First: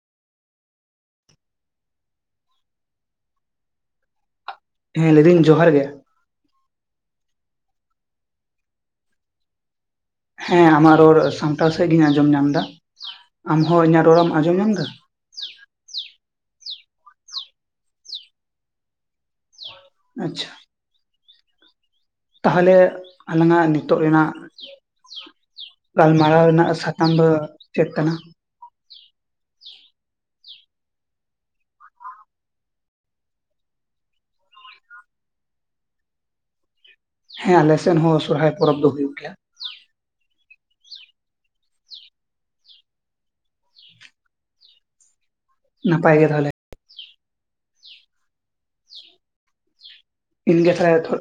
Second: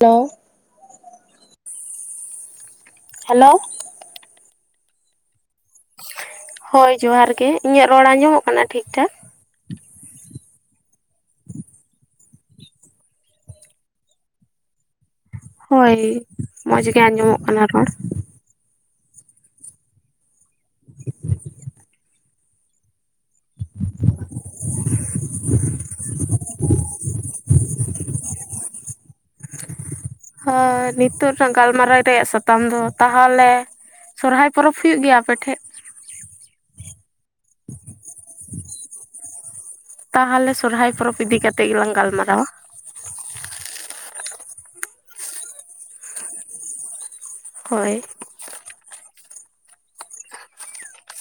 Hello hello ᱦᱮᱸ ᱞᱟᱹᱭᱫᱟᱹᱧ ᱡᱚᱦᱟᱨ ᱜᱮ ᱦᱳᱭ ᱡᱚᱦᱟᱨ ᱜᱮ ᱤᱧᱟᱹᱜ ᱨᱚᱲ ᱟᱸᱡᱚᱢᱚᱜ ᱠᱟᱱᱟ ᱴᱷᱤᱠᱼᱴᱷᱟᱠ ᱦᱮᱸ ᱟᱢᱟᱜ ᱨᱚᱲ ᱥᱟᱱᱛᱟᱲ ᱥᱮᱫ ᱜᱮᱤᱧ ᱟᱸᱡᱚᱢ ᱧᱟᱢ ᱮᱫᱟ ᱟᱢᱦᱚᱸ ᱤᱧᱟᱹᱜ ᱨᱚᱲᱮᱢ ᱟᱸᱡᱚᱢ ᱧᱟᱢ ᱮᱫᱟ ᱦᱳᱭ ᱢᱚᱸᱡᱽ ᱜᱮ ᱟᱸᱡᱚᱢᱚᱜ ᱠᱟᱱᱟ ᱨᱚᱲ ᱟᱪᱪᱷᱟ ᱛᱟᱦᱮᱞᱮ ᱟᱞᱟᱝᱟᱜ ᱱᱤᱛᱚᱜ ᱨᱮᱱᱟᱜ ᱜᱟᱞᱢᱟᱨᱟᱣ ᱨᱮᱱᱟᱜ ᱥᱟᱛᱟᱢ ᱫᱚ ᱪᱮᱫ ᱠᱟᱱᱟ ᱦᱚᱭ ᱱᱤᱛᱚᱜ ᱨᱮᱱᱟᱜ ᱜᱟᱞᱢᱟᱨᱟᱣ ᱨᱮᱭᱟᱜ ᱥᱟᱛᱟᱢ ᱫᱚ ᱛᱟᱦᱚᱞᱮ ᱥᱚᱨᱦᱟᱭ ᱯᱚᱨᱚᱵᱽ ᱦᱩᱭᱩᱜ ᱜᱮᱭᱟ ᱟᱯᱮᱴᱷᱮᱡ ᱦᱮᱸ ᱟᱞᱮᱥᱮᱱ ᱦᱚᱸ ᱥᱚᱨᱦᱟᱭ ᱯᱚᱨᱚᱵᱽ ᱫᱚ ᱦᱩᱭᱩᱜ ᱜᱮᱭᱟ ᱛᱟᱦᱮᱞᱮ ᱥᱚᱨᱦᱟᱭ ᱯᱚᱨᱚᱵᱽ ᱤᱫᱤ ᱠᱟᱛᱮᱜ ᱜᱮᱞᱟᱝ ᱜᱟᱞᱢᱟᱨᱟᱣᱟ ᱱᱟᱯᱟᱭ ᱜᱮ ᱛᱟᱦᱚᱞᱮ ᱦᱳᱭ ᱤᱧ ᱜᱮ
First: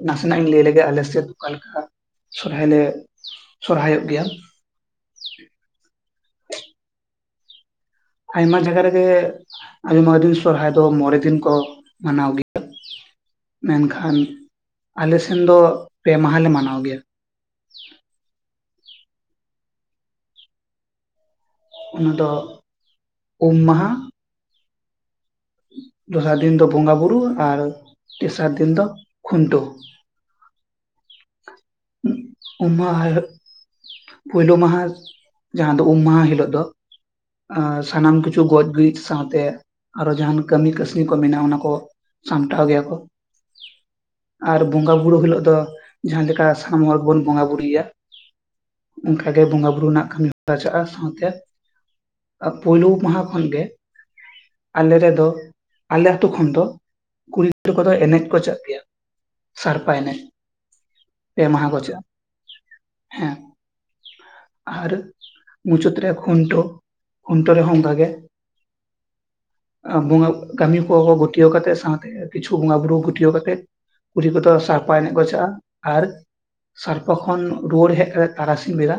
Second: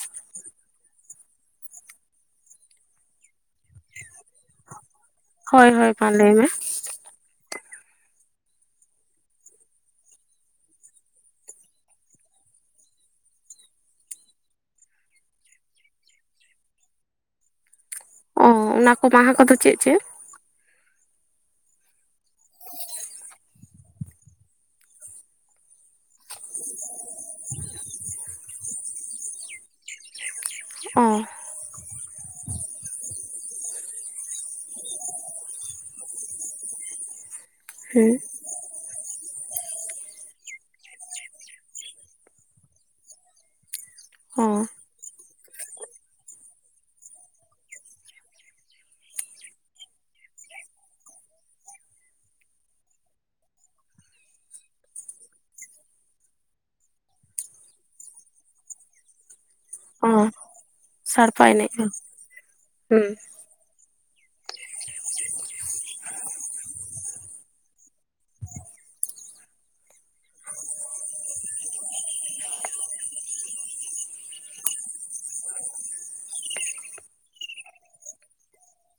ᱱᱟᱥᱮᱱᱟᱜ ᱞᱟᱹᱭ ᱞᱮ ᱜᱮ ᱟᱞᱮᱥᱮᱜ ᱚᱠᱟ ᱞᱮᱠᱟ ᱥᱚᱨᱦᱟᱭ ᱞᱮ ᱥᱚᱨᱦᱟᱭᱚᱜ ᱜᱮᱭᱟ ᱦᱳᱭ ᱦᱳᱭ ᱢᱟ ᱞᱟᱹᱭ ᱢᱮ ᱟᱭᱢᱟ ᱡᱟᱜᱟ ᱨᱮᱜᱮ ᱟᱭᱢᱟ ᱫᱤᱱ ᱥᱚᱨᱦᱟᱭ ᱫᱚ ᱢᱚᱲᱮ ᱫᱤᱱ ᱠᱚ ᱢᱟᱱᱟᱣ ᱜᱮᱭᱟ ᱢᱮᱱᱠᱷᱟᱱ ᱟᱞᱮᱥᱮᱱ ᱫᱚ ᱯᱮ ᱢᱟᱦᱟᱞᱮ ᱢᱟᱱᱟᱣ ᱜᱮᱭᱟ ᱚ ᱚᱱᱟ ᱠᱚ ᱢᱟᱦᱟ ᱠᱚᱫᱚ ᱪᱮᱫ ᱪᱮᱫ ᱚᱱᱟ ᱫᱚ ᱩᱢ ᱢᱟᱦᱟ ᱫᱚᱥᱟᱨ ᱫᱤᱱ ᱫᱚ ᱵᱚᱸᱜᱟ ᱵᱩᱨᱩ ᱟᱨ ᱛᱮᱥᱟᱨ ᱫᱤᱱ ᱫᱚ ᱠᱷᱩᱱᱴᱟᱹᱣ ᱚ ᱩᱢᱟ ᱦᱟᱭ ᱦᱚᱜ ᱯᱩᱭᱞᱩ ᱢᱟᱦᱟ ᱡᱟᱦᱟᱸ ᱫᱚ ᱩᱢ ᱢᱟᱦᱟ ᱦᱤᱞᱳᱜ ᱫᱚ ᱦᱮᱸ ᱥᱟᱱᱟᱢ ᱠᱤᱪᱷᱩ ᱠᱤᱪᱷᱩ ᱜᱚᱡ ᱜᱤᱡ ᱥᱟᱶᱛᱮ ᱟᱨᱚ ᱡᱟᱦᱟᱱ ᱠᱟᱹᱢᱤ ᱠᱟᱹᱥᱱᱤ ᱠᱚ ᱢᱮᱱᱟᱜᱼᱟ ᱚᱱᱟ ᱠᱚ ᱥᱟᱢᱴᱟᱣ ᱜᱮᱭᱟ ᱠᱚ [inaudible] ᱟᱨ ᱵᱚᱸᱜᱟ ᱵᱩᱨᱩ ᱦᱤᱞᱳᱜ ᱫᱚ ᱡᱟᱦᱟᱸ ᱞᱮᱠᱟ ᱥᱟᱱᱟᱢ ᱦᱚᱲ ᱜᱮᱵᱚᱱ ᱵᱚᱸᱜᱟ ᱵᱩᱨᱩᱭᱟ ᱚᱱᱠᱟᱜᱮ ᱵᱚᱸᱜᱟ ᱵᱩᱨᱩ ᱨᱮᱱᱟᱜ ᱠᱟᱹᱢᱤ ᱪᱟᱜᱼᱟ ᱥᱟᱶᱛᱮ ᱯᱩᱭᱞᱩ ᱢᱟᱦᱟ ᱠᱷᱚᱱ ᱜᱮ ᱟᱞᱮ ᱨᱮᱫᱚ ᱟᱞᱮ ᱟᱹᱛᱩ ᱠᱷᱚᱱ ᱫᱚ ᱠᱩᱲᱤ ᱜᱤᱫᱽᱨᱟᱹ ᱠᱚᱫᱚ ᱮᱱᱮᱡ ᱠᱚ ᱪᱟᱜ ᱜᱮᱭᱟ ᱥᱟᱲᱯᱟ ᱚ ᱮᱱᱮᱡ ᱯᱮ ᱥᱟᱲᱯᱟ ᱢᱟᱦᱟ ᱮᱱᱮᱡ ᱠᱚ ᱪᱟᱜᱼᱟ ᱦᱚᱸ ᱦᱮᱸ ᱟᱨ ᱢᱩᱪᱟᱹᱫ ᱨᱮ ᱠᱷᱩᱱᱴᱟᱹᱣ ᱠᱷᱩᱱᱴᱟᱹᱣ ᱨᱮᱦᱚᱸ ᱚᱱᱠᱟ ᱜᱮ ᱵᱚᱸᱜᱟ ᱠᱟᱹᱢᱤ ᱠᱚᱣᱟ ᱠᱚ ᱜᱩᱴᱤᱭᱟᱹᱣ ᱠᱟᱛᱮ ᱥᱟᱶᱛᱮ ᱠᱤᱪᱷᱩ ᱵᱚᱸᱜᱟ ᱵᱩᱨᱩ ᱜᱩᱴᱤᱭᱟᱹᱣ ᱠᱟᱛᱮ ᱠᱩᱲᱤ ᱠᱚᱫᱚ ᱥᱟᱲᱯᱟ ᱮᱱᱮᱡ ᱠᱚ ᱪᱟᱜᱼᱟ ᱟᱨ ᱥᱟᱨᱯᱟ ᱠᱷᱚᱱ ᱨᱩᱣᱟᱹᱲ ᱦᱮᱡ ᱠᱟᱛᱮᱜ ᱛᱟᱨᱟᱥᱤᱧ ᱵᱮᱲᱟ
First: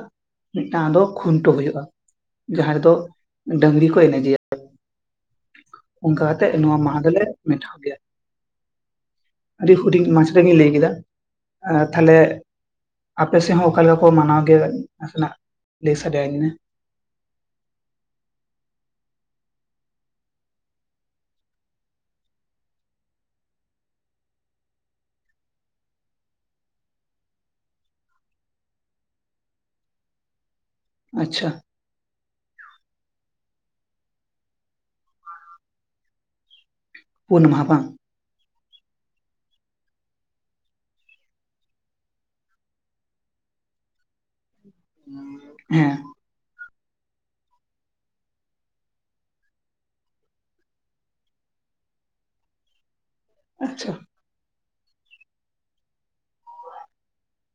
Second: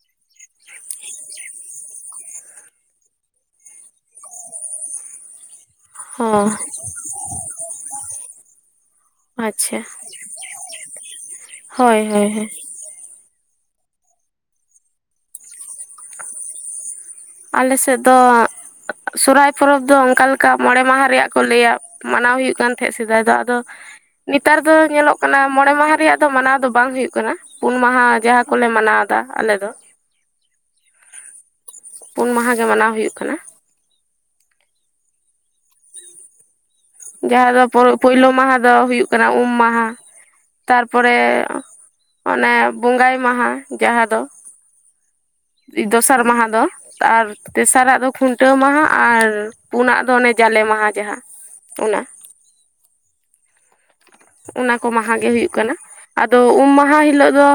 ᱢᱤᱫᱴᱟᱝ ᱫᱚ ᱠᱷᱩᱱᱴᱟᱹᱣ ᱦᱩᱭᱩᱜᱼᱟ ᱡᱟᱦᱟᱸ ᱨᱮᱫᱚ ᱰᱟᱝᱨᱤ ᱠᱚ ᱮᱱᱮᱡᱮᱭᱟ ᱚᱱᱠᱟ ᱦᱚᱸ ᱠᱟᱛᱮᱜ ᱱᱚᱣᱟ ᱢᱟᱦᱟ ᱫᱚᱞᱮ ᱢᱮᱴᱷᱟᱣ ᱜᱮᱭᱟ᱾ ᱟᱹᱰᱤ ᱟᱪᱪᱷᱟ ᱦᱩᱰᱤᱧ ᱢᱟᱪᱷᱟ ᱤᱧ ᱞᱟᱹᱭ ᱠᱮᱫᱟ᱾ ᱦᱳᱭ ᱛᱟᱦᱚᱞᱮ ᱦᱳᱭ ᱦᱳᱭ ᱟᱯᱮ ᱥᱮᱫ ᱦᱚᱸ ᱚᱠᱟᱮ ᱞᱮᱠᱟ ᱠᱚ ᱢᱟᱱᱟᱣ ᱜᱮᱭᱟ ᱱᱟᱥᱮᱱᱟᱜ ᱞᱟᱹᱭ ᱥᱟᱰᱮ ᱤᱧ ᱢᱮ? ᱟᱞᱮ ᱥᱮᱫ ᱫᱚ ᱥᱚᱨᱟᱭ ᱯᱚᱨᱚᱵᱽ ᱫᱚ ᱚᱱᱠᱟ ᱞᱮᱠᱟ ᱢᱚᱬᱮ ᱢᱟᱦᱟ ᱨᱮᱭᱟᱜ ᱠᱚ ᱞᱟᱹᱭᱟ᱾ ᱢᱟᱱᱟᱣ ᱦᱩᱭᱩᱜ ᱠᱟᱱ ᱛᱟᱦᱮᱸᱫ ᱥᱮᱫᱟᱭ ᱫᱚ ᱟᱫᱚ ᱱᱮᱛᱟᱨ ᱫᱚ ᱧᱮᱞᱚᱜ ᱠᱟᱱᱟ ᱢᱚᱬᱮ ᱢᱟᱦᱟ ᱨᱮᱭᱟᱜ ᱫᱚ ᱢᱟᱱᱟᱣ ᱫᱚ ᱵᱟᱝ ᱦᱩᱭᱩᱜ‌ ᱠᱟᱱᱟ᱾ ᱯᱩᱱ ᱢᱟᱦᱟ ᱡᱟᱦᱟᱸ ᱠᱚᱞᱮ ᱢᱟᱱᱟᱣ ᱫᱟ ᱟᱞᱮ ᱫᱚ ᱟᱪᱪᱷᱟ ᱯᱩᱱ ᱢᱟᱦᱟ ᱜᱮ ᱢᱟᱱᱟᱣ ᱦᱩᱭᱩᱜ ᱠᱟᱱᱟ᱾ ᱯᱩᱱ ᱡᱟᱦᱟᱸ ᱫᱚ ᱢᱟᱦᱟ ᱵᱟᱝ ᱯᱚᱭᱞᱳ ᱢᱟᱦᱟ ᱫᱚ ᱦᱩᱭᱩᱜ ᱠᱟᱱᱟ ᱩᱢ ᱢᱟᱦᱟ᱾ ᱛᱟᱨ ᱯᱚᱨᱮ ᱚᱱᱮ ᱵᱚᱸᱜᱟᱭ ᱢᱟᱦᱟ ᱡᱟᱦᱟᱸ ᱫᱚ᱾ ᱦᱩᱻ ᱫᱚᱥᱟᱨ ᱢᱟᱦᱟ ᱫᱚ ᱛᱟᱨ ᱛᱮᱥᱟᱨᱟᱜ ᱫᱚ ᱠᱷᱩᱱᱴᱟᱹᱣ ᱢᱟᱦᱟ ᱟᱨ ᱯᱩᱱᱟᱜ ᱫᱚ ᱚᱱᱮ ᱡᱟᱞᱮ ᱢᱟᱦᱟ ᱡᱟᱦᱟᱸ ᱚᱱᱟ‍᱾ ᱟᱪᱪᱷᱟ᱾ ᱚᱱᱟ ᱠᱚ ᱢᱟᱦᱟ ᱜᱮ ᱦᱩᱭᱩᱜ ᱠᱟᱱᱟ ᱟᱫᱚ ᱩᱢ ᱢᱟᱦᱟ ᱦᱤᱞᱳᱜ ᱫᱚ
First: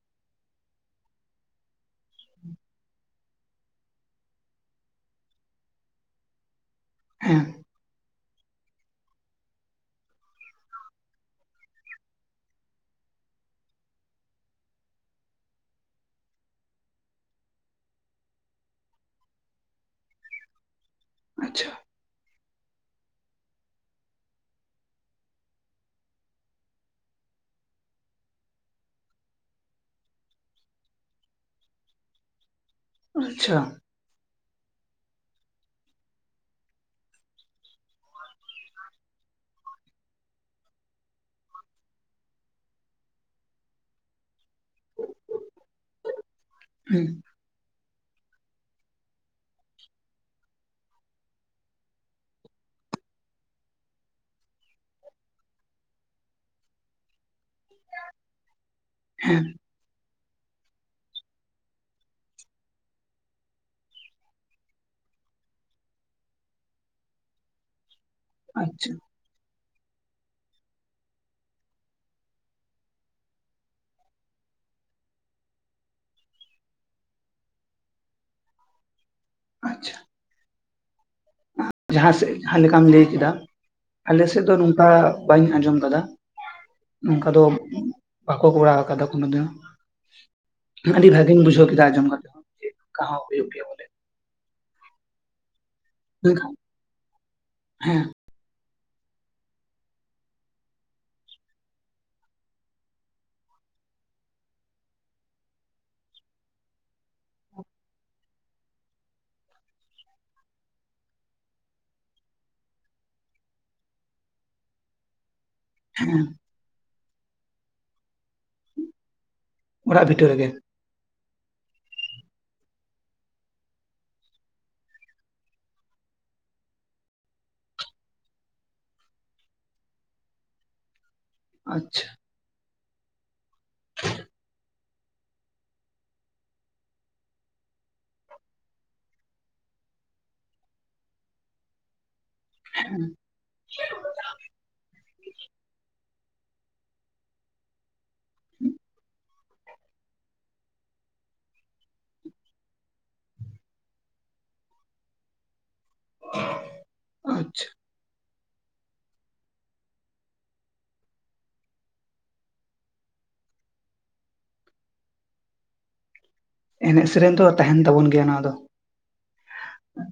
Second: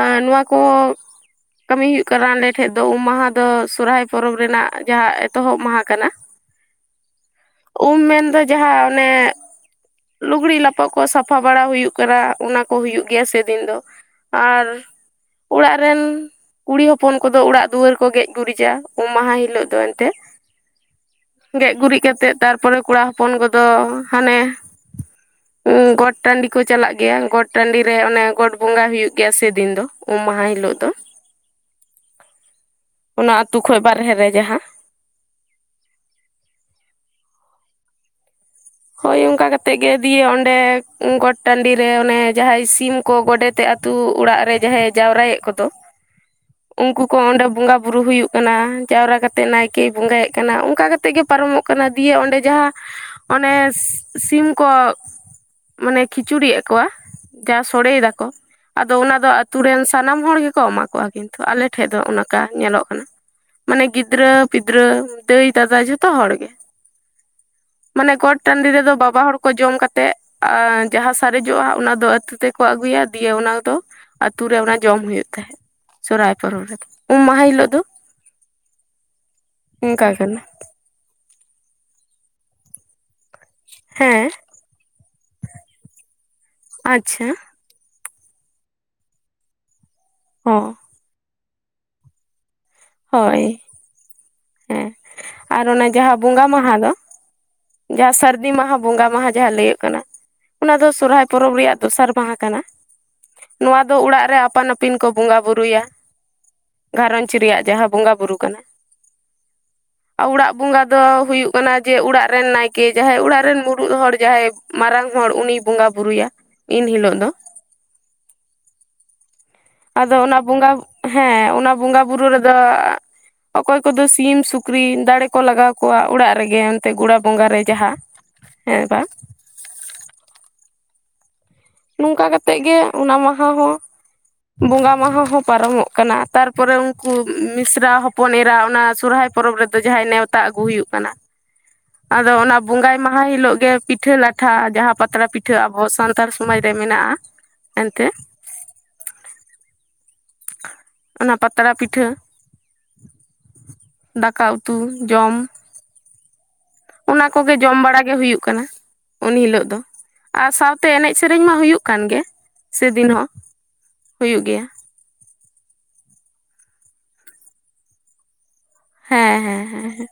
ᱟᱨ ᱱᱚᱣᱟ ᱠᱚ ᱠᱟᱹᱢᱤ ᱦᱩᱭᱩᱜ ᱠᱟᱱᱟ ᱟᱞᱮ ᱴᱷᱮᱡ ᱫᱚ ᱩᱢ ᱢᱟᱦᱟ ᱫᱚ ᱥᱚᱨᱦᱟᱭ ᱯᱚᱨᱚᱵᱽ ᱨᱮᱱᱟᱜ ᱡᱟᱦᱟᱸ ᱮᱛᱚᱦᱚᱵ ᱢᱟᱦᱟ ᱠᱟᱱᱟ᱾ [inaudible] ᱦᱮᱸ ᱩᱢ ᱢᱮᱱᱫᱚ ᱡᱟᱦᱟᱸ ᱚᱱᱮ ᱞᱩᱜᱽᱲᱤ ᱞᱟᱯ ᱛᱚᱠ ᱠᱚ ᱥᱟᱯᱷᱟ ᱵᱟᱲᱟ ᱦᱩᱭᱩᱜ ᱠᱟᱱᱟ ᱚᱱᱟ ᱠᱚ ᱦᱩᱭᱩᱜ ᱜᱮᱭᱟ ᱥᱮᱫᱤᱱ ᱫᱚ ᱟᱨ ᱚᱲᱟᱜ ᱨᱮᱱ ᱠᱩᱲᱤ ᱦᱚᱯᱚᱱ ᱠᱚᱫᱚ ᱚᱲᱟᱜ ᱫᱩᱣᱟᱹᱨ ᱠᱚ ᱜᱮᱡ ᱜᱩᱨᱤᱡᱟ ᱩᱢ ᱢᱟᱦᱟ ᱦᱤᱞᱳᱜ ᱫᱚ ᱮᱱᱛᱮ ᱟᱪᱪᱷᱟ ᱜᱮᱡ ᱜᱩᱨᱤᱡ ᱠᱟᱛᱮ ᱛᱟᱨᱯᱚᱨᱮ ᱠᱚᱲᱟ ᱦᱚᱯᱚᱱ ᱠᱚᱫᱚ ᱦᱟᱱᱮ ᱜᱚᱴ ᱴᱟᱹᱰᱤ ᱠᱚ ᱪᱟᱞᱟᱜ ᱜᱮᱭᱟ ᱜᱚᱴ ᱴᱟᱹᱰᱤ ᱨᱮ ᱚᱱᱮ ᱜᱚᱴ ᱵᱚᱸᱜᱟ ᱦᱩᱭᱩᱜ ᱜᱮᱭᱟ ᱥᱮᱫᱤᱱ ᱫᱚ ᱩᱢ ᱢᱟᱦᱟ ᱦᱤᱞᱚᱜ ᱫᱚ᱾ ᱚᱱᱟ ᱟᱪᱪᱷᱟ ᱟᱹᱛᱩ ᱠᱷᱚᱡ ᱵᱟᱨᱦᱮ ᱨᱮ ᱡᱟᱦᱟᱸ᱾ ᱦᱳᱭ ᱚᱱᱠᱟ ᱠᱟᱛᱮᱫ ᱜᱮ ᱫᱤᱭᱮ ᱚᱸᱰᱮ ᱜᱚᱴ ᱴᱟᱹᱰᱤ ᱨᱮ ᱚᱱᱮ ᱡᱟᱦᱟᱸᱭ ᱥᱤᱢ ᱠᱚ ᱜᱚᱰᱮᱛᱮ ᱟᱛᱩ ᱚᱲᱟᱜ ᱨᱮ ᱡᱟᱦᱟᱸᱭ ᱡᱟᱣᱨᱟᱭᱮᱫ ᱠᱚᱫᱚ ᱩᱱᱠᱩ ᱦᱮᱸ ᱠᱚ ᱚᱸᱰᱮ ᱵᱚᱸᱜᱟ ᱵᱩᱨᱩ ᱦᱩᱭᱩᱜ ᱠᱟᱱᱟ ᱡᱟᱣᱨᱟ ᱠᱟᱛᱮᱫ ᱱᱟᱭᱠᱮᱭ ᱵᱚᱸᱜᱟᱭᱮᱫ ᱠᱟᱱᱟ ᱚᱱᱠᱟ ᱠᱟᱛᱮᱜ ᱜᱮ ᱯᱟᱨᱚᱢᱚᱜ ᱠᱟᱱᱟ ᱫᱤᱭᱮ ᱚᱸᱰᱮ ᱡᱟᱦᱟᱸ ᱚᱱᱮ ᱥᱤᱢ ᱠᱚ ᱢᱟᱱᱮ ᱠᱷᱤᱪᱩᱲᱤ ᱮ ᱠᱚᱣᱟ᱾ ᱡᱟ ᱥᱚᱲᱮᱭ ᱫᱟᱠᱚ ᱟᱫᱚ ᱚᱱᱟ ᱫᱚ ᱦᱮᱸ ᱟᱛᱩ ᱨᱮᱱ᱾ ᱥᱟᱱᱟᱢ ᱦᱚᱲ ᱜᱮᱠᱚ ᱮᱢᱟ ᱠᱚᱣᱟ ᱠᱤᱱᱛᱩ ᱟᱞᱮ ᱴᱷᱮᱡ ᱫᱚ ᱚᱱᱠᱟ ᱧᱮᱞᱚᱜ ᱠᱟᱱᱟ ᱢᱟᱱᱮ ᱜᱤᱫᱽᱨᱟᱹ ᱯᱤᱫᱽᱨᱟᱹ ᱫᱟᱹᱭᱼ ᱫᱟᱫᱟ ᱡᱷᱚᱛᱚ ᱦᱚᱲ ᱜᱮ᱾ ᱢᱟᱱᱮ ᱜᱚᱴ ᱴᱟᱹᱰᱤ ᱟᱪᱪᱷᱟ ᱨᱮᱫᱚ ᱵᱟᱵᱟ ᱦᱚᱲ ᱠᱚ ᱡᱚᱢ ᱠᱟᱛᱮᱫ ᱡᱟᱦᱟᱸ ᱥᱟᱨᱮᱡᱚᱜᱼᱟ ᱚᱱᱟ ᱫᱚ ᱟᱹᱛᱩ ᱛᱮᱠᱚ ᱟᱹᱜᱩᱭᱟ ᱫᱤᱭᱮ ᱚᱱᱟ ᱫᱚ᱾ ᱟᱹᱛᱩ ᱨᱮ ᱚᱱᱟ ᱡᱚᱢ ᱦᱩᱭᱩᱜ ᱛᱟᱦᱮᱸᱜ ᱥᱚᱨᱦᱟᱭ ᱯᱚᱨᱚᱵᱽ ᱨᱮᱫᱚ ᱩᱢ ᱢᱟᱦᱟ ᱦᱤᱞᱳᱜ ᱫᱚ᱾ ᱚᱱᱠᱟ ᱠᱟᱱᱟ ᱡᱟᱦᱟᱸᱥᱮᱫ ᱡᱟᱦᱟᱸ ᱞᱮᱠᱟᱢ ᱞᱟᱹᱭ ᱠᱮᱫᱟ᱾ ᱟᱞᱮ ᱦᱮᱸ ᱥᱮᱫ ᱫᱚ ᱱᱚᱝᱠᱟ ᱵᱟᱹᱧ ᱟᱸᱡᱚᱢ ᱫᱟᱫᱟ ᱟᱪᱪᱷᱟ ᱱᱚᱝᱠᱟ ᱫᱚ᱾ ᱵᱟᱠᱚ ᱠᱚᱨᱟᱣ ᱠᱟᱫᱟ ᱠᱚᱱᱳ ᱫᱤᱱ ᱦᱚ ᱦᱚᱸ ᱟᱹᱰᱤ ᱵᱷᱟᱹᱜᱤᱧ ᱵᱩᱡᱷᱟᱹᱣ ᱠᱮᱫᱟ ᱟᱸᱡᱚᱢ ᱠᱟᱛᱮ ᱦᱚ ᱦᱳᱭ ᱦᱮᱸ ᱟᱨ ᱚᱱᱟ ᱡᱟᱦᱟᱸ ᱵᱚᱸᱜᱟ ᱢᱮᱱᱠᱷᱟᱱ ᱢᱟᱦᱟ ᱫᱚ ᱦᱮᱸ ᱡᱟᱦᱟᱸ ᱥᱟᱨ ᱫᱤ ᱢᱟᱦᱟ ᱵᱚᱸᱜᱟ ᱢᱟᱦᱟ ᱡᱟᱦᱟᱸ ᱞᱟᱹᱭᱟᱹᱚᱜ ᱠᱟᱱᱟ ᱚᱱᱟ ᱫᱚ ᱥᱚᱨᱦᱟᱭ ᱯᱚᱨᱚᱵᱽ ᱨᱮᱭᱟᱜ ᱫᱚᱥᱟᱨ ᱢᱟᱦᱟ ᱠᱟᱱᱟ᱾ ᱱᱚᱣᱟ ᱫᱚ ᱚᱲᱟᱜ ᱨᱮ ᱟᱹᱯᱟᱱ ᱟᱹᱯᱤᱱ ᱠᱚ ᱵᱚᱸᱜᱟ ᱵᱩᱨᱩᱭᱟ ᱜᱷᱟᱨᱚᱸᱡᱽ ᱨᱮᱭᱟᱜ ᱡᱟᱦᱟᱸ ᱵᱚᱸᱜᱟ ᱵᱩᱨᱩ ᱠᱟᱱᱟ᱾ ᱟᱨ ᱚᱲᱟᱜ ᱵᱚᱸᱜᱟ ᱫᱚ ᱦᱩᱭᱩᱜ ᱠᱟᱱᱟ ᱡᱮ ᱚᱲᱟᱜ ᱨᱮᱱ ᱱᱟᱭᱠᱮ ᱡᱟᱦᱟᱸᱭ ᱚᱲᱟᱜ ᱨᱮᱱ ᱢᱩᱬᱩᱫ ᱦᱚᱲ ᱡᱟᱦᱟᱸᱭ ᱢᱟᱨᱟᱝ ᱦᱚᱲ ᱩᱱᱤᱭ ᱵᱚᱸᱜᱟ ᱦᱮᱸ ᱵᱩᱨᱩᱭᱟ ᱤᱱ ᱦᱤᱞᱳᱜ ᱫᱚ ᱚᱲᱟᱜ ᱟᱫᱚ ᱵᱷᱤᱴᱟᱹ ᱚᱱᱟ ᱨᱮᱜᱮ ᱵᱚᱸᱜᱟ ᱦᱮᱸ ᱚᱱᱟ ᱵᱚᱸᱜᱟ ᱵᱩᱨᱩ ᱨᱮᱫᱚ ᱚᱠᱚᱭ ᱠᱚᱫᱚ ᱥᱤᱢ ᱥᱩᱠᱨᱤ ᱫᱟᱲᱮ ᱠᱚ ᱞᱟᱜᱟᱣ ᱠᱚᱣᱟ ᱚᱲᱟᱜ ᱨᱮᱜᱮ ᱮᱚᱱᱛᱮ ᱜᱚᱲᱟ ᱵᱚᱸᱜᱟ ᱨᱮ ᱡᱟᱦᱟᱸ ᱦᱮᱸ ᱵᱟᱝ ᱟᱪᱪᱷᱟ ᱱᱚᱝᱠᱟ ᱠᱟᱛᱮᱜ ᱜᱮ ᱚᱱᱟ ᱢᱟᱦᱟ ᱦᱚᱸ ᱵᱚᱸᱜᱟ ᱢᱟᱦᱟ ᱦᱚᱸ ᱯᱟᱨᱚᱢᱚᱜ ᱠᱟᱱᱟ ᱛᱟᱨᱯᱚᱨᱮ ᱩᱱᱠᱩ ᱢᱤᱥᱨᱟ ᱦᱚᱯᱚᱱ ᱮᱨᱟ ᱚᱱᱟ ᱥᱚᱨᱦᱟᱭ ᱯᱚᱨᱚᱵᱽ ᱨᱮᱫᱚ ᱡᱟᱦᱟᱸᱭ ᱱᱮᱣᱛᱟ ᱟᱹᱜᱩ ᱦᱩᱭᱩᱜ ᱠᱟᱱᱟ ᱟᱫᱚ ᱚᱱᱟ ᱵᱚᱸᱜᱟᱭ ᱢᱟᱦᱟ ᱦᱤᱞᱳᱜ ᱜᱮ ᱯᱤᱴᱷᱟᱹ ᱞᱟᱴᱷᱟ ᱡᱟᱦᱟᱸ ᱯᱟᱛᱲᱟ ᱯᱤᱴᱷᱟᱹ ᱟᱵᱚ ᱥᱟᱱᱛᱟᱲ ᱥᱚᱢᱟᱡᱽ ᱨᱮ ᱢᱮᱱᱟᱜᱼᱟ ᱮᱱᱛᱮ ᱦᱮ [inaudible] [unintelligible] ᱚᱱᱟ ᱯᱟᱛᱲᱟ ᱯᱤᱴᱷᱟᱹ [inaudible] ᱫᱟᱠᱟ ᱩᱛᱩ ᱡᱚᱢ ᱦᱮ [inaudible] ᱚᱱᱟ ᱠᱚᱜᱮ ᱡᱚᱢ ᱵᱟᱲᱟ ᱜᱮ ᱦᱩᱭᱩᱜ ᱠᱟᱱᱟ ᱩᱱ ᱦᱤᱞᱚᱜ ᱫᱚ ᱟᱨ ᱥᱟᱶᱛᱮ ᱮᱱᱮᱡ ᱥᱮᱨᱮᱧ ᱢᱟ ᱦᱩᱭᱩᱜ ᱠᱟᱱᱜᱮ ᱥᱮᱫᱤᱱ ᱦᱚᱸ ᱦᱩᱭᱩᱜ ᱜᱮᱭᱟ ᱮᱱᱮᱡ ᱥᱮᱨᱮᱧ ᱫᱚ ᱛᱟᱦᱮᱱ ᱛᱟᱵᱚᱱ ᱜᱮᱭᱟ ᱱᱚᱣᱟ ᱫᱚ ᱦᱮᱸ ᱦᱮᱸ ᱦᱮᱸ ᱦᱮᱸ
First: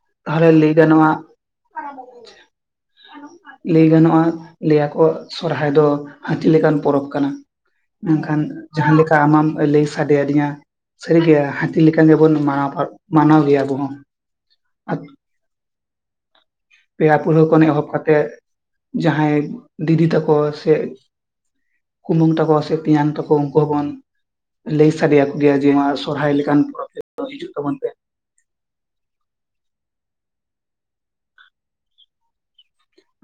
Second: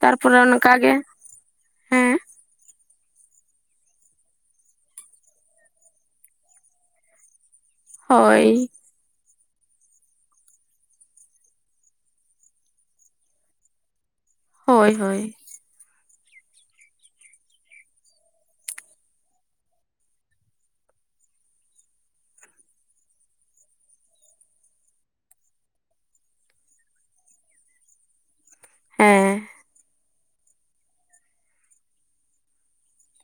ᱛᱟᱨᱯᱚᱨᱮ ᱛᱟᱦᱚᱞᱮ ᱞᱟᱹᱭ ᱚᱱᱠᱟ ᱜᱮ ᱜᱟᱱᱚᱜᱼᱟ ᱦᱮᱸ ᱞᱟᱹᱭ ᱜᱟᱱᱚᱜᱼᱟ ᱞᱟᱹᱭᱟᱠᱚ ᱥᱚᱨᱦᱟᱭ ᱫᱚ ᱦᱟᱹᱛᱤ ᱞᱮᱠᱟᱱ ᱯᱚᱨᱚᱵᱽ ᱠᱟᱱᱟ ᱢᱮᱱᱠᱷᱟᱱ ᱦᱳᱭ ᱡᱟᱦᱟᱸ ᱞᱮᱠᱟ ᱟᱢ ᱢᱟᱢ ᱞᱟᱹᱭ ᱥᱟᱰᱮᱭᱟᱫᱤᱧᱟ ᱥᱟᱹᱨᱤᱜᱮ ᱦᱟᱹᱛᱤ ᱞᱮ ᱞᱮᱠᱟ ᱜᱮᱵᱚᱱ ᱢᱟᱱᱟᱣ ᱢᱟᱱᱟᱣ ᱜᱮᱭᱟ ᱟᱵᱚ ᱦᱚᱸ ᱦᱳᱭ ᱦᱳᱭ ᱯᱮᱲᱟ ᱯᱟᱹᱲᱦᱟᱹ ᱠᱷᱚᱱ ᱮᱦᱚᱵ ᱠᱟᱛᱮᱫ ᱡᱟᱦᱟᱸᱭ ᱫᱤᱫᱤ ᱛᱟᱠᱚ ᱥᱮ ᱠᱩᱢᱟᱹᱝ ᱛᱟᱠᱚ ᱥᱮ ᱛᱮᱭᱟᱝ ᱛᱟᱠᱚ ᱩᱱᱠᱩ ᱦᱚᱸᱵᱚᱱ ᱞᱟᱹᱭ ᱥᱟᱰᱮᱭᱟᱠᱚᱜᱮᱭᱟ ᱡᱮ ᱱᱚᱣᱟ ᱥᱚᱨᱦᱟᱭ ᱞᱮᱠᱟᱱ ᱯᱚᱨᱚᱵᱽ [inaudible] ᱦᱤᱡᱩᱜ ᱛᱟᱵᱚᱱ ᱯᱮ ᱦᱮᱸ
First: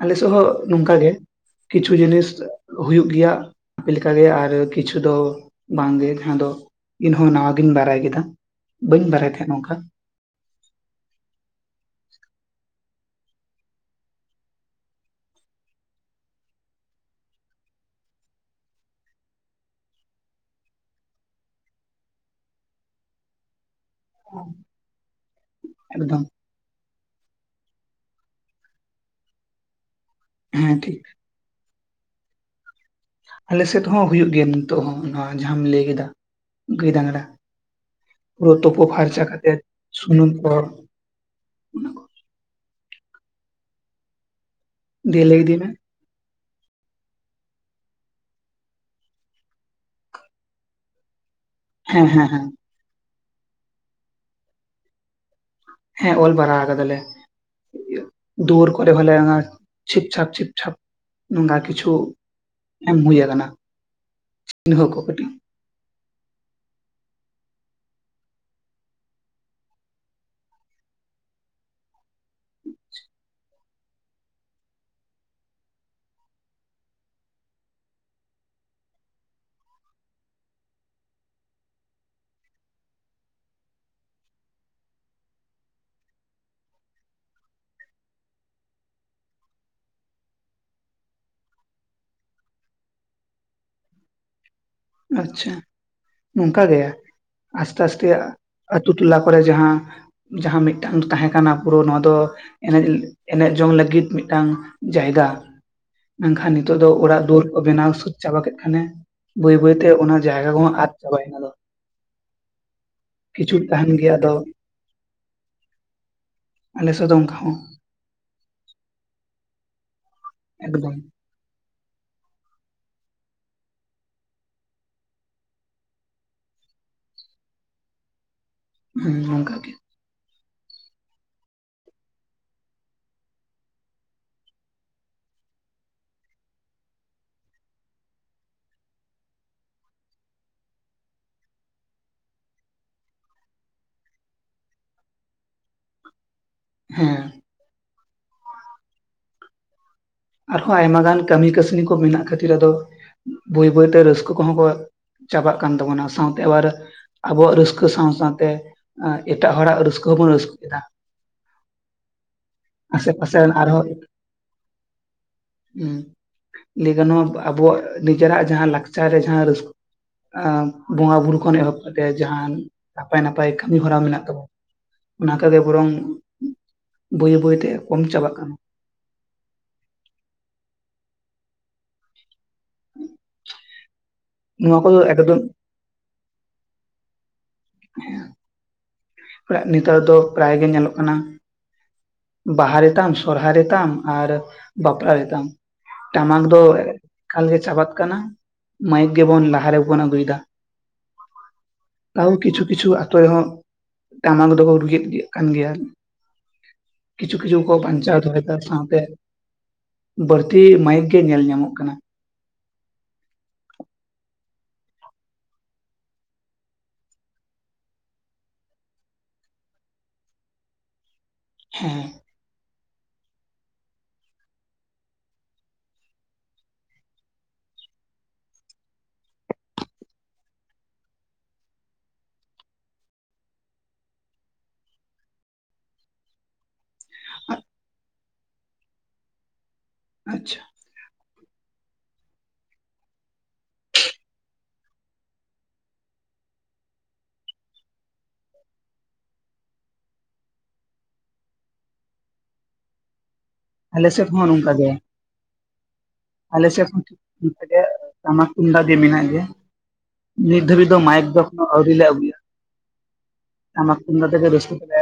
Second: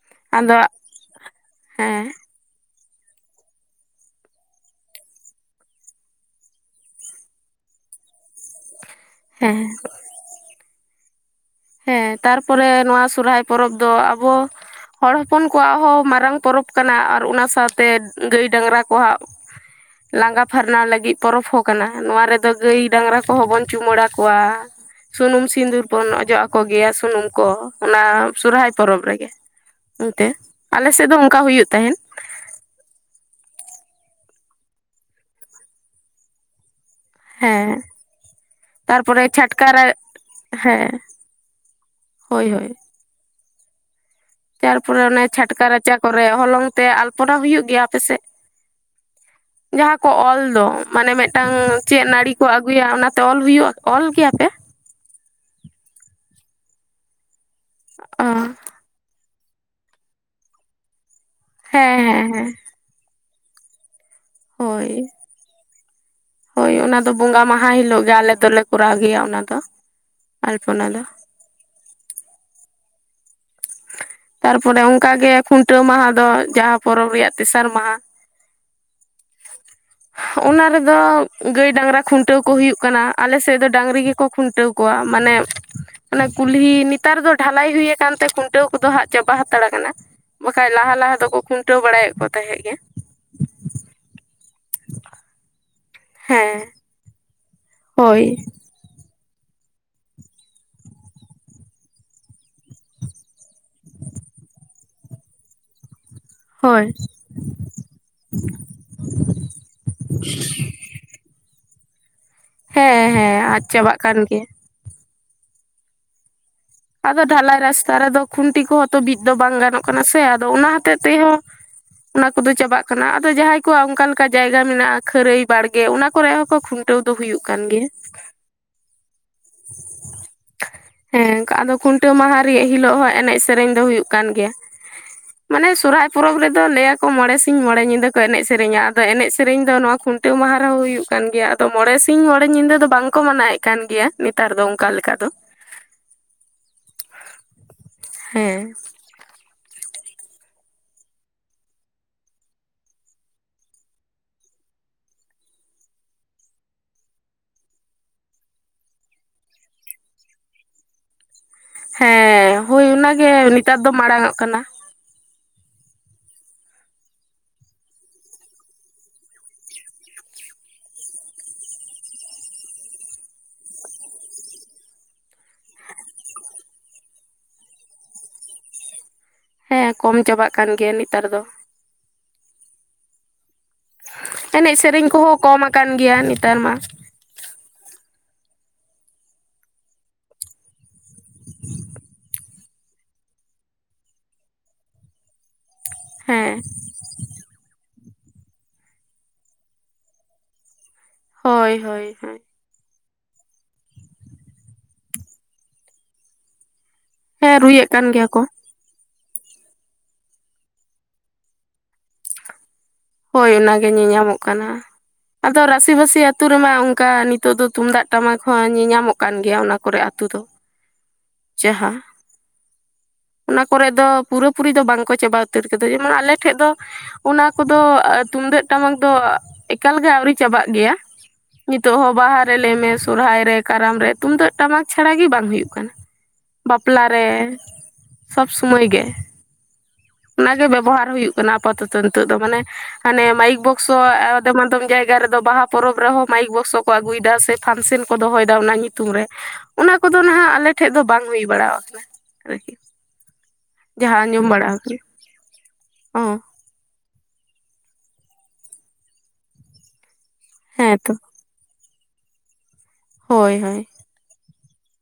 ᱟᱞᱮᱥᱮᱜ ᱦᱚᱸ ᱟᱫᱚ ᱱᱚᱝᱠ ᱜᱮ ᱠᱤᱪᱷᱩ ᱦᱮᱸ ᱡᱤᱱᱤᱥ ᱦᱩᱭᱩᱜ ᱜᱮᱭᱟ ᱟᱯᱮ ᱞᱮᱠᱟᱜᱮ ᱟᱨ ᱠᱤᱪᱷᱩ ᱫᱚ ᱵᱟᱝᱜᱮ ᱡᱟᱦᱟᱸ ᱫᱚ ᱤᱧᱦᱚᱸ ᱱᱟᱣᱟ ᱜᱤᱧ ᱵᱟᱨᱟᱭ ᱠᱮᱫᱟ ᱵᱟᱹᱧ ᱵᱟᱨᱟᱭ ᱦᱮᱸ ᱮᱸ ᱦᱮᱸ ᱛᱟᱨᱯᱚᱨᱮ ᱱᱚᱣᱟ ᱥᱚᱨᱦᱟᱭ ᱯᱚᱨᱚᱵᱽ ᱫᱚ ᱟᱵᱚ ᱦᱚᱲ ᱦᱚᱯᱚᱱ ᱠᱚᱣᱟᱜ ᱦᱚᱸ ᱢᱟᱨᱟᱝ ᱯᱚᱨᱚᱵᱽ ᱠᱟᱱᱟ ᱟᱨ ᱚᱱᱟ ᱥᱟᱶᱛᱮ ᱜᱟᱹᱭ ᱰᱟᱝᱨᱟ ᱠᱚᱣᱟᱜ ᱞᱟᱸᱜᱟ ᱯᱷᱟᱨᱱᱟ ᱞᱟᱹᱜᱤᱫ ᱯᱚᱨᱚᱵᱽ ᱦᱚᱸ ᱠᱟᱱᱟ ᱱᱚᱣᱟ ᱨᱮᱫᱚ ᱜᱟᱹᱭ ᱰᱟᱝᱨᱟ ᱠᱚᱦᱚᱸ ᱵᱚᱱ ᱪᱩᱢᱟᱹᱲᱟ ᱠᱚᱣᱟ ᱥᱩᱱᱩᱢ ᱥᱤᱫᱩᱨ ᱵᱚᱱ ᱮᱠᱫᱚᱢ ᱚᱡᱚᱜ ᱟᱠ ᱠᱚᱜᱮᱭᱟ ᱥᱩᱱᱩᱢ ᱠᱚ ᱚᱱᱟ ᱥᱚᱨᱦᱟᱭ ᱯᱚᱨᱚᱵᱽ ᱨᱮᱜᱮ ᱚᱱᱛᱮ [unintelligible] ᱦᱮᱸ ᱟᱞ ᱴᱷᱤᱠ ᱥᱮᱫ ᱫᱚ ᱚᱱᱠᱟ ᱦᱩᱭᱩᱜ ᱛᱟᱦᱮᱱ ᱟᱞᱮ ᱥᱮᱫ ᱦᱚᱸ ᱦᱩᱭᱩᱜ ᱜᱮᱭᱟ ᱱᱤᱛᱚᱜ ᱦᱚᱸ ᱱᱚᱣᱟ ᱡᱟᱦᱟᱸᱟᱢ ᱞᱟᱹᱭ ᱠᱮᱫᱟ ᱜᱟᱹᱭ ᱰᱟᱝᱨᱟ ᱦᱮᱸ ᱯᱩᱨᱟᱹ ᱛᱩᱯᱳ ᱯᱷᱟᱨᱪᱟ ᱛᱟᱨᱯᱚᱨᱮ ᱠᱟᱛᱮ ᱪᱷᱟᱴᱠᱟ ᱨᱟ ᱥᱩᱱᱩᱢ ᱠᱚ ᱦᱮᱸ ᱦᱳᱭ ᱦᱳᱭ ᱛᱟᱨᱯᱚᱨᱮ ᱚᱱᱮ ᱫᱤᱭᱮ ᱞᱟᱹᱭ ᱤᱫᱤ ᱪᱷᱟᱴᱠᱟ ᱢᱮ ᱨᱟᱪᱟ ᱠᱚᱨᱮᱜ ᱦᱚᱞᱚᱝ ᱛᱮ ᱟᱞᱯᱚᱱᱟ ᱦᱩᱭᱩᱜ ᱜᱮᱭᱟ ᱟᱯᱮ ᱥᱮᱫ ᱡᱟᱦᱟᱸ ᱠᱚ ᱚᱞ ᱫᱚ ᱢᱟᱱᱮ ᱢᱤᱫᱴᱟᱝ ᱪᱮᱫ ᱦᱮᱸ ᱦᱮᱸ ᱱᱟᱹᱲᱤ ᱦᱮᱸ ᱠᱚ ᱟᱹᱜᱩᱭᱟ ᱚᱱᱟᱛᱮ ᱚᱞ ᱦᱩᱭᱩᱜ ᱚᱞ ᱠᱮᱭᱟ ᱯᱮ ᱦᱮᱸ ᱚᱞ ᱵᱟᱲᱟ ᱛᱟᱦᱮ ᱚ ᱫᱩᱨ ᱠᱚᱨᱮ ᱵᱚᱞᱮ ᱪᱷᱤᱯᱪᱷᱟᱠ ᱪᱷᱤᱯᱪᱷᱟᱯ ᱱᱚᱝᱠᱟ ᱠᱤᱪᱷᱩ ᱦᱮᱸ ᱦᱮᱸ ᱦᱮᱸ ᱮᱢ ᱦᱩᱭ ᱟᱠᱟᱱᱟ ᱪᱤᱱᱦᱟᱹᱣ ᱦᱳᱭ ᱠᱚᱯᱮ ᱦᱳᱭ ᱚᱱᱟ ᱫᱚ ᱵᱚᱸᱜᱟ ᱢᱟᱦᱟ ᱦᱤᱞᱳᱜ ᱜᱮ ᱟᱞᱮ ᱫᱚᱞᱮ ᱠᱚᱨᱟᱣ ᱜᱮᱭᱟ ᱚᱱᱟ ᱫᱚ ᱟᱞᱯᱚᱱᱟ ᱫᱚ ᱛᱟᱨᱯᱚᱨᱮ ᱚᱱᱠᱟ ᱜᱮ ᱠᱷᱩᱱᱴᱟᱹᱣ ᱢᱟᱦᱟ ᱫᱚ ᱡᱟᱦᱟᱸ ᱯᱚᱨᱚᱵᱽ ᱨᱮᱭᱟᱜ ᱛᱮᱥᱟᱨ ᱢᱟᱦᱟ ᱚᱱᱟ ᱨᱮᱫᱚ ᱜᱟᱹᱭ ᱰᱟᱝᱨᱟ ᱠᱷᱩᱱᱴᱟᱹᱣ ᱠᱚ ᱦᱩᱭᱩᱜ ᱠᱟᱱᱟ ᱟᱞᱮᱥᱮᱫ ᱫᱚ ᱰᱟᱹᱝᱨᱤ ᱜᱮᱠᱚ ᱠᱷᱩᱱᱴᱟᱹᱣ ᱠᱚᱣᱟᱜ ᱢᱟᱱᱮ ᱚᱱᱟ ᱠᱩᱞᱦᱤ ᱱᱮᱛᱟᱨ ᱫᱚ ᱰᱷᱟᱞᱟᱭ ᱦᱩᱭ ᱟᱠᱟᱱ ᱛᱮ ᱠᱷᱩᱱᱴᱟᱹᱣ ᱠᱚᱫᱚ ᱦᱟᱸᱜ ᱪᱟᱵᱟ ᱦᱟᱛᱟᱲ ᱟᱠᱟᱱᱟ ᱵᱟᱠᱷᱟᱡ ᱞᱟᱦᱟ ᱞᱟᱦᱟ ᱫᱚᱠᱚ ᱠᱷᱩᱱᱴᱟᱹᱣ ᱵᱟᱲᱟᱭᱮᱫ ᱠᱚ ᱛᱟᱦᱮᱸᱫ ᱜᱮ ᱟᱪᱪᱷᱟ ᱦᱮᱸ ᱱᱚᱝᱠᱟ ᱜᱮ ᱟᱥᱛᱮ ᱟᱥᱛᱮ ᱦᱳᱭ ᱟᱛᱩ ᱴᱚᱞᱟ ᱠᱚᱨᱮ ᱡᱟᱦᱟᱸ ᱡᱟᱦᱟᱸ ᱢᱤᱫᱴᱟᱝ ᱛᱟᱦᱮᱸ ᱠᱟᱱᱟ ᱯᱩᱨᱟᱹ ᱱᱚᱣᱟ ᱫᱚ ᱮᱱᱮᱡ ᱮᱱᱮᱡ ᱡᱚᱝ ᱞᱟᱹᱜᱤᱫ ᱢᱤᱫᱴᱟᱝ ᱡᱟᱭᱜᱟ ᱢᱮᱱᱠᱷᱟᱱ ᱱᱤᱛᱚᱜ ᱫᱚ ᱦᱳᱭ ᱚᱲᱟᱜ ᱫᱩᱣᱟᱹᱨ ᱠᱚ ᱵᱮᱱᱟᱣ ᱥᱟᱹᱛ ᱪᱟᱵᱟ ᱠᱮᱫ ᱠᱷᱟᱱᱮ ᱵᱟᱹᱭ ᱵᱟᱹᱭᱛᱮ ᱛᱮ ᱚᱱᱟ ᱡᱟᱭᱜᱟ ᱠᱚᱦᱚᱸ ᱟᱫ ᱪᱟᱵᱟᱭᱮᱱᱟ ᱦᱮᱸ ᱦᱮᱸ ᱠᱤᱪᱷᱩᱠ ᱟᱫ ᱛᱟᱦᱮᱱ ᱪᱟᱵᱟᱜ ᱜᱮᱭᱟ ᱠᱟᱱ ᱟᱫᱚ ᱟᱞᱮ ᱥᱮᱫ ᱫᱚ ᱟᱫᱚ ᱚᱱᱠᱟ ᱦᱚᱸ ᱰᱷᱟᱞᱟᱭ ᱨᱟᱥᱛᱟ ᱨᱮᱫᱚ ᱠᱷᱩᱱᱴᱤ ᱠᱚᱦᱚᱸ ᱛᱚ ᱵᱤᱫ ᱫᱚ ᱵᱟᱝ ᱜᱟᱱᱚᱜ ᱠᱟᱱᱟ ᱥᱮ ᱟᱫᱚ ᱚᱱᱟ ᱮᱠᱫᱚᱢ ᱦᱚᱛᱮᱡ ᱛᱮᱦᱚᱸ ᱚᱱᱟ ᱠᱚᱫᱚ ᱪᱟᱵᱟᱜ ᱠᱟᱱᱟ ᱟᱫᱚ ᱡᱟᱦᱟᱸᱭ ᱠᱚᱣᱟᱜ ᱚᱱᱠᱟ ᱞᱮᱠᱟ ᱡᱟᱭᱜᱟ ᱢᱮᱱᱟᱜᱼᱟ ᱠᱷᱟᱹᱨᱟᱹᱭ ᱵᱟᱲᱜᱮ ᱚᱱᱟ ᱠᱚᱨᱮ ᱦᱚᱸᱠᱚ ᱠᱷᱩᱱᱼᱼ ᱴᱟᱹᱣ ᱫᱚ ᱦᱩᱭᱩᱜ ᱠᱟᱱ ᱜᱮᱭᱟ ᱦᱮᱸ ᱚᱱᱠᱟ ᱜᱮ᱾ ᱦᱮᱸ ᱟᱫᱚ ᱠᱷᱩᱱᱴᱟᱹᱣ ᱢᱟᱦᱟ ᱨᱮᱭᱟᱜ ᱦᱤᱞᱳᱜ ᱦᱚᱸ ᱮᱱᱮᱡ ᱥᱮᱨᱮᱧ ᱫᱚ ᱦᱩᱭᱩᱜ ᱠᱟᱱ ᱜᱮᱭᱟ ᱢᱟᱱᱮ ᱥᱚᱨᱦᱟᱭ ᱯᱚᱨᱚᱵᱽ ᱨᱮᱫᱚ ᱞᱟᱹᱭᱟᱠᱚ ᱢᱚᱬᱮ ᱥᱤᱧ ᱢᱚᱬᱮ ᱧᱤᱫᱟᱹ ᱠᱚ ᱮᱱᱮᱡ ᱥᱮᱨᱮᱧ ᱟᱫᱚ ᱮᱱᱮᱡ ᱥᱮᱨᱮᱧ ᱫᱚ ᱱᱚᱶᱟ ᱠᱷᱩᱱᱼᱼ ᱴᱟᱹᱣ ᱢᱟᱦᱟ ᱨᱮᱦᱚᱸ ᱦᱩᱭᱩᱜ ᱠᱟᱱ ᱜᱮᱭᱟ ᱟᱫᱚ ᱢᱚᱬᱮ ᱥᱤᱧ ᱢᱚᱬᱮ ᱧᱤᱫᱟᱹ ᱫᱚ ᱵᱟᱝᱠᱚ ᱢᱟᱱᱟᱣᱭᱮᱫ ᱠᱟᱱ ᱜᱮᱭᱟ ᱱᱮᱛᱟᱨ ᱫᱚ ᱚᱱᱠᱟ ᱞᱮᱠᱟ ᱫᱚ ᱦᱮᱸ ᱦᱮᱸ ᱟᱨᱦᱚᱸ ᱟᱭᱢᱟ ᱜᱟᱱ ᱠᱟᱹᱢᱤ ᱠᱟᱹᱥᱱᱤ ᱠᱚ ᱢᱮᱱᱟᱜ ᱠᱷᱟᱹᱛᱤᱨ ᱟᱫᱚ ᱵᱟᱹᱭ ᱵᱟᱹᱭᱛᱮ ᱨᱟᱹᱥᱠᱟᱹ ᱠᱚᱦᱚᱸ ᱠᱚ ᱪᱟᱵᱟᱜ ᱠᱟᱱ ᱛᱟᱵᱚᱱᱟ ᱥᱟᱶᱛᱮ ᱟᱵᱟᱨ ᱟᱵᱚᱣᱟᱜ ᱨᱟᱹᱥᱠᱟᱹ ᱥᱟᱶ ᱥᱟᱶᱛᱮ ᱮᱴᱟᱜ ᱦᱚᱲᱟᱜ ᱨᱟᱹᱥᱠᱟᱹ ᱦᱚᱸᱵᱚᱱ ᱨᱟᱹᱥᱠᱟᱹ ᱮᱫᱟ ᱦᱮᱸ ᱦᱳᱭ ᱚᱱᱟ ᱟᱥᱮ ᱜᱮ ᱯᱟᱥᱮ ᱨᱮᱱ ᱱᱮᱛᱟᱨ ᱫᱚ ᱢᱟᱲᱟᱝ ᱚᱜ ᱠᱟᱱᱟ ᱦᱮᱸ ᱞᱟᱹᱭ ᱜᱟᱱᱚᱼᱟ ᱟᱵᱚᱣᱟᱜ ᱱᱤᱡᱮᱨᱟᱜ ᱡᱟᱦᱟᱸ ᱞᱟᱠᱪᱟᱨ ᱨᱮ ᱡᱟᱦᱟᱸ ᱨᱟᱹᱥᱠᱟᱹ ᱵᱚᱸᱜᱟ ᱵᱩᱨᱩ ᱠᱷᱚᱱ ᱮᱦᱚᱵ ᱠᱟᱛᱮᱫ ᱡᱟᱦᱟᱱ ᱱᱟᱯᱟᱭ ᱱᱟᱯᱟᱭ ᱠᱟᱹᱢᱤ ᱦᱚᱨᱟ ᱢᱮᱱᱟᱜ ᱛᱟᱵᱚᱱᱟ ᱚᱱᱟᱠᱟᱜᱮ ᱵᱚᱨᱚᱝ ᱵᱟᱹᱭ ᱵᱟᱹᱭᱛᱮ ᱠᱚᱢ ᱪᱟᱵᱟᱜ ᱠᱟᱱᱟ ᱦᱮᱸ ᱠᱚᱢ ᱪᱟᱵᱟᱜ ᱠᱟᱱ ᱜᱮᱭᱟ ᱱᱮᱛᱟᱨ ᱫᱚ ᱮᱱᱮᱡ ᱱᱚᱣᱟ ᱠᱚᱫᱚ ᱥᱮᱨᱮᱧ ᱠᱚᱦᱚᱸ ᱮᱠᱫᱚᱢ ᱠᱚᱢ ᱟᱠᱟᱱ ᱜᱮᱭᱟ ᱱᱮᱛᱟᱨ ᱢᱟ ᱦᱮᱸ ᱱᱮᱛᱟᱨ ᱫᱚ ᱯᱨᱟᱭ ᱜᱮ ᱧᱮᱞᱚᱜ ᱠᱟᱱᱟ ᱵᱟᱦᱟ ᱨᱮ ᱛᱟᱢ ᱥᱚᱨᱦᱟᱭ ᱨᱮ ᱛᱟᱢ ᱟᱨ ᱵᱟᱯᱞᱟ ᱨᱮ ᱛᱟᱢ ᱴᱟᱢᱟᱠ ᱫᱚ ᱦᱮᱸ ᱮᱠᱟᱞ ᱜᱮ ᱪᱟᱵᱟᱜ ᱠᱟᱱᱟ ᱢᱟᱹᱭᱤᱠ ᱜᱮᱵᱚᱱ ᱞᱟᱦᱟᱨᱮᱵᱚᱱ ᱟᱹᱜᱩᱭᱮᱫᱟ ᱦᱳᱭ ᱦᱳᱭ ᱠᱟᱨᱚᱱ ᱦᱳᱭ ᱠᱤᱪᱷᱩ ᱠᱤᱪᱷᱩ ᱟᱛᱩ ᱨᱮ ᱦᱚᱸ ᱴᱟᱢᱟᱠ ᱫᱚᱠᱚ ᱨᱩᱭᱮᱫ ᱠᱟᱱ ᱜᱮᱭᱟ ᱠᱤᱪᱷᱩ ᱦᱮᱸ ᱠᱤᱪᱷᱩ ᱠᱚ ᱨᱩᱭᱮᱫ ᱠᱟᱱ ᱵᱟᱧᱪᱟᱣ ᱜᱮᱭᱟ ᱠᱚ ᱫᱚᱦᱚᱭᱫᱟ ᱥᱟᱶᱛᱮ ᱵᱟᱹᱲᱛᱤ ᱢᱟᱭᱤᱠ ᱜᱮ ᱧᱮᱞ ᱧᱟᱢᱚᱜ ᱠᱟᱱᱟ ᱦᱳᱭ ᱚᱱᱟᱜᱮ ᱧᱮᱞ ᱧᱟᱢᱚᱜ ᱠᱟᱱᱟ ᱟᱫᱚ ᱨᱟᱥᱤᱵᱟᱹᱥᱤ ᱟᱛᱩ ᱨᱮᱢᱟ ᱚᱱᱠᱟ ᱱᱤᱛᱚᱜ ᱫᱚ ᱛᱩᱢᱫᱟᱜ ᱴᱟᱢᱟᱠ ᱦᱚᱸ ᱧᱮᱞ ᱧᱟᱢᱚᱜ ᱠᱟᱱ ᱜᱮᱭᱟ ᱚᱱᱟ ᱠᱚᱨᱮ ᱟᱛᱩ ᱫᱚ ᱡᱟᱦᱟᱸ ᱦᱮᱸ ᱚᱱᱟ ᱠᱚᱨᱮ ᱫᱚ ᱯᱩᱨᱟᱹᱯᱩᱨᱤ ᱫᱚ ᱵᱟᱝ ᱠᱚ ᱪᱟᱵᱟ ᱩᱛᱟᱹᱨ ᱠᱟᱫᱟ ᱡᱮᱢᱚᱱ ᱟᱞᱮᱴᱷᱮᱡ ᱫᱚ ᱚᱱᱟ ᱠᱚ ᱫᱚ ᱛᱩᱢᱫᱟᱹᱜ ᱴᱟᱢᱟᱠ ᱫᱚ ᱮᱠᱟᱞᱜᱮ ᱟᱹᱣᱨᱤ ᱪᱟᱵᱟᱜ ᱜᱮᱭᱟ ᱱᱤᱛᱚᱜ ᱦᱚᱸ ᱵᱟᱦᱟ ᱨᱮ ᱞᱟᱹᱭᱢᱮ ᱥᱚᱨᱦᱟᱭ ᱨᱮ ᱠᱟᱨᱟᱢ ᱨᱮ ᱛᱩᱢᱫᱟᱹᱜ ᱴᱟᱢᱟᱠ ᱪᱷᱟᱲᱟ ᱜᱮ ᱵᱟᱝ ᱦᱩᱭᱩᱜ ᱠᱟᱱᱟ ᱵᱟᱯᱞᱟ ᱨᱮ ᱥᱚᱵᱽ ᱥᱚᱢᱚᱭ ᱜᱮ ᱟᱪᱪᱷᱟ ᱚᱱᱟᱜᱮ ᱵᱮᱵᱚᱦᱟᱨ ᱦᱩᱭᱩᱜ ᱠᱟᱱᱟ ᱟᱯᱟᱛᱚᱛᱚ ᱱᱤᱛᱚᱜ ᱫᱚ ᱢᱟᱱᱮ ᱦᱟᱱᱮ ᱢᱟᱭᱤᱠ ᱵᱚᱠᱥᱚ ᱟᱫᱚᱢ ᱟᱫᱚᱢ ᱡᱟᱭᱜᱟ ᱨᱮᱫᱚ ᱵᱟᱦᱟ ᱯᱚᱨᱚᱵᱽ ᱨᱮᱦᱚᱸ ᱢᱟᱭᱤᱠ ᱵᱚᱠᱥᱚ ᱠᱚ ᱟᱹᱜᱩᱭᱮᱫᱟ ᱥᱮ ᱯᱷᱟᱱᱥᱮᱱ ᱠᱚ ᱫᱚᱦᱚᱭᱮᱫᱟ ᱚᱱᱟ ᱧᱩᱛᱩᱢ ᱨᱮ ᱚᱱᱟ ᱠᱚᱫᱚ ᱱᱟᱦᱟᱜ ᱟᱞᱮ ᱴᱷᱮᱡ ᱫᱚ ᱵᱟᱝ ᱦᱩᱭ ᱵᱟᱲᱟ ᱠᱟᱱᱟ ᱟᱨᱠᱤ ᱟᱞᱮ ᱡᱟᱦᱟᱸ ᱥᱮᱫ ᱦᱚᱸ ᱟᱸᱡᱚᱢ ᱵᱟᱲᱟ ᱱᱚᱝᱠᱟ ᱜᱮ ᱟᱠᱟᱱᱟ ᱚᱸ ᱟᱞᱮ ᱥᱮᱫ ᱠᱷᱚᱱ ᱚᱱᱠᱮ [unintelligible] ᱴᱟᱢᱟᱠ ᱛᱩᱢᱫ ᱫᱤᱭᱮ ᱢᱮᱱᱟᱜ ᱜᱮᱭᱟ ᱱᱤᱛ ᱫᱷᱟᱹᱵᱤᱡ ᱫᱚ ᱦᱮᱸᱛᱚ ᱢᱟᱭᱤᱠ ᱫᱚ ᱮᱠᱷᱚᱱᱳ ᱟᱹᱣᱨᱤ ᱞᱮ ᱟᱹᱜᱩᱭᱟ ᱦᱳᱭ ᱦᱳᱭ ᱚᱱᱟ ᱛᱮᱜᱮ ᱨᱟᱹᱥᱠᱟᱹ ᱛᱮᱞᱮ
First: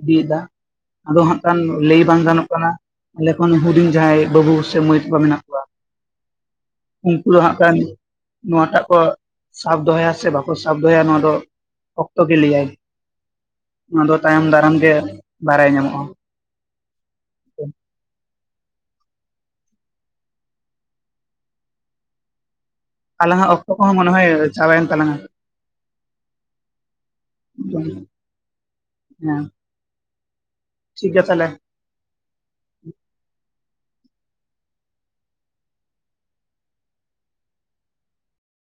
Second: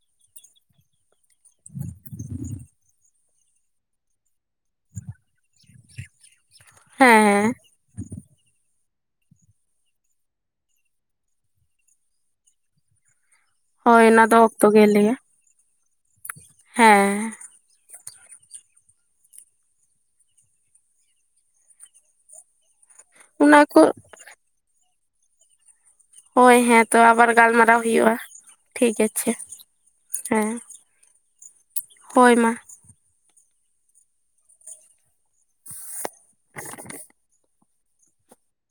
ᱤᱫᱤᱭᱮᱫᱟ ᱟᱫᱚ ᱦᱟᱸᱜ ᱠᱷᱟᱱ ᱞᱟᱹᱭ ᱵᱟᱝ ᱜᱟᱱᱚᱜ ᱠᱟᱱᱟ ᱟᱞᱮ ᱠᱷᱚᱱ ᱦᱩᱰᱤᱧ ᱡᱟᱦᱟᱸᱭ ᱵᱟᱹᱵᱩ ᱥᱮ ᱢᱟᱹᱭ ᱛᱟᱠᱚ ᱢᱮᱱᱟᱜ ᱠᱚᱣᱟ ᱦᱮᱸ ᱩᱱᱠᱩ ᱫᱚ ᱦᱮᱸ ᱦᱟᱸᱜ ᱠᱷᱟᱱ ᱱᱚᱣᱟᱴᱟᱜ ᱠᱚ ᱥᱟᱯ ᱫᱚᱦᱚᱭᱟ ᱥᱮ ᱵᱟᱠᱚ ᱥᱟᱯ ᱫᱚᱦᱚᱭᱟ ᱱᱚᱣᱟ ᱫᱚ ᱵᱷᱠᱛᱚ ᱜᱮ ᱞᱟᱹᱭᱟᱭ ᱚᱱᱟ ᱫᱚ ᱛᱟᱭᱚᱢ ᱫᱟᱨᱟᱢ ᱜᱮ ᱵᱟᱲᱟᱭ ᱧᱟᱢᱚᱜᱼᱟ ᱾ ᱦᱮᱸ ᱟᱞᱟᱝᱟᱜ ᱚᱱᱟ ᱚᱠᱛᱚ ᱠᱚ ᱠᱚᱦᱚᱸ ᱢᱟ ᱱᱚᱜᱚᱭ ᱪᱟᱵᱟ ᱭᱮᱱ ᱛᱟᱞᱟᱝᱟ ᱾ ᱦᱳᱭ ᱦᱮᱸ ᱛᱚ ᱟᱵᱟᱨ ᱜᱟᱞᱢᱟᱨᱟᱣ ᱦᱩᱭᱩᱜᱼᱟ ᱴᱷᱤᱠ ᱟᱪᱷᱮ ᱦᱮᱸ ᱦᱮᱸ ᱾ ᱴᱷᱤᱠ ᱜᱮᱭᱟ ᱛᱟᱦᱚᱞᱮ ᱾ ᱦᱚᱭ ᱢᱟ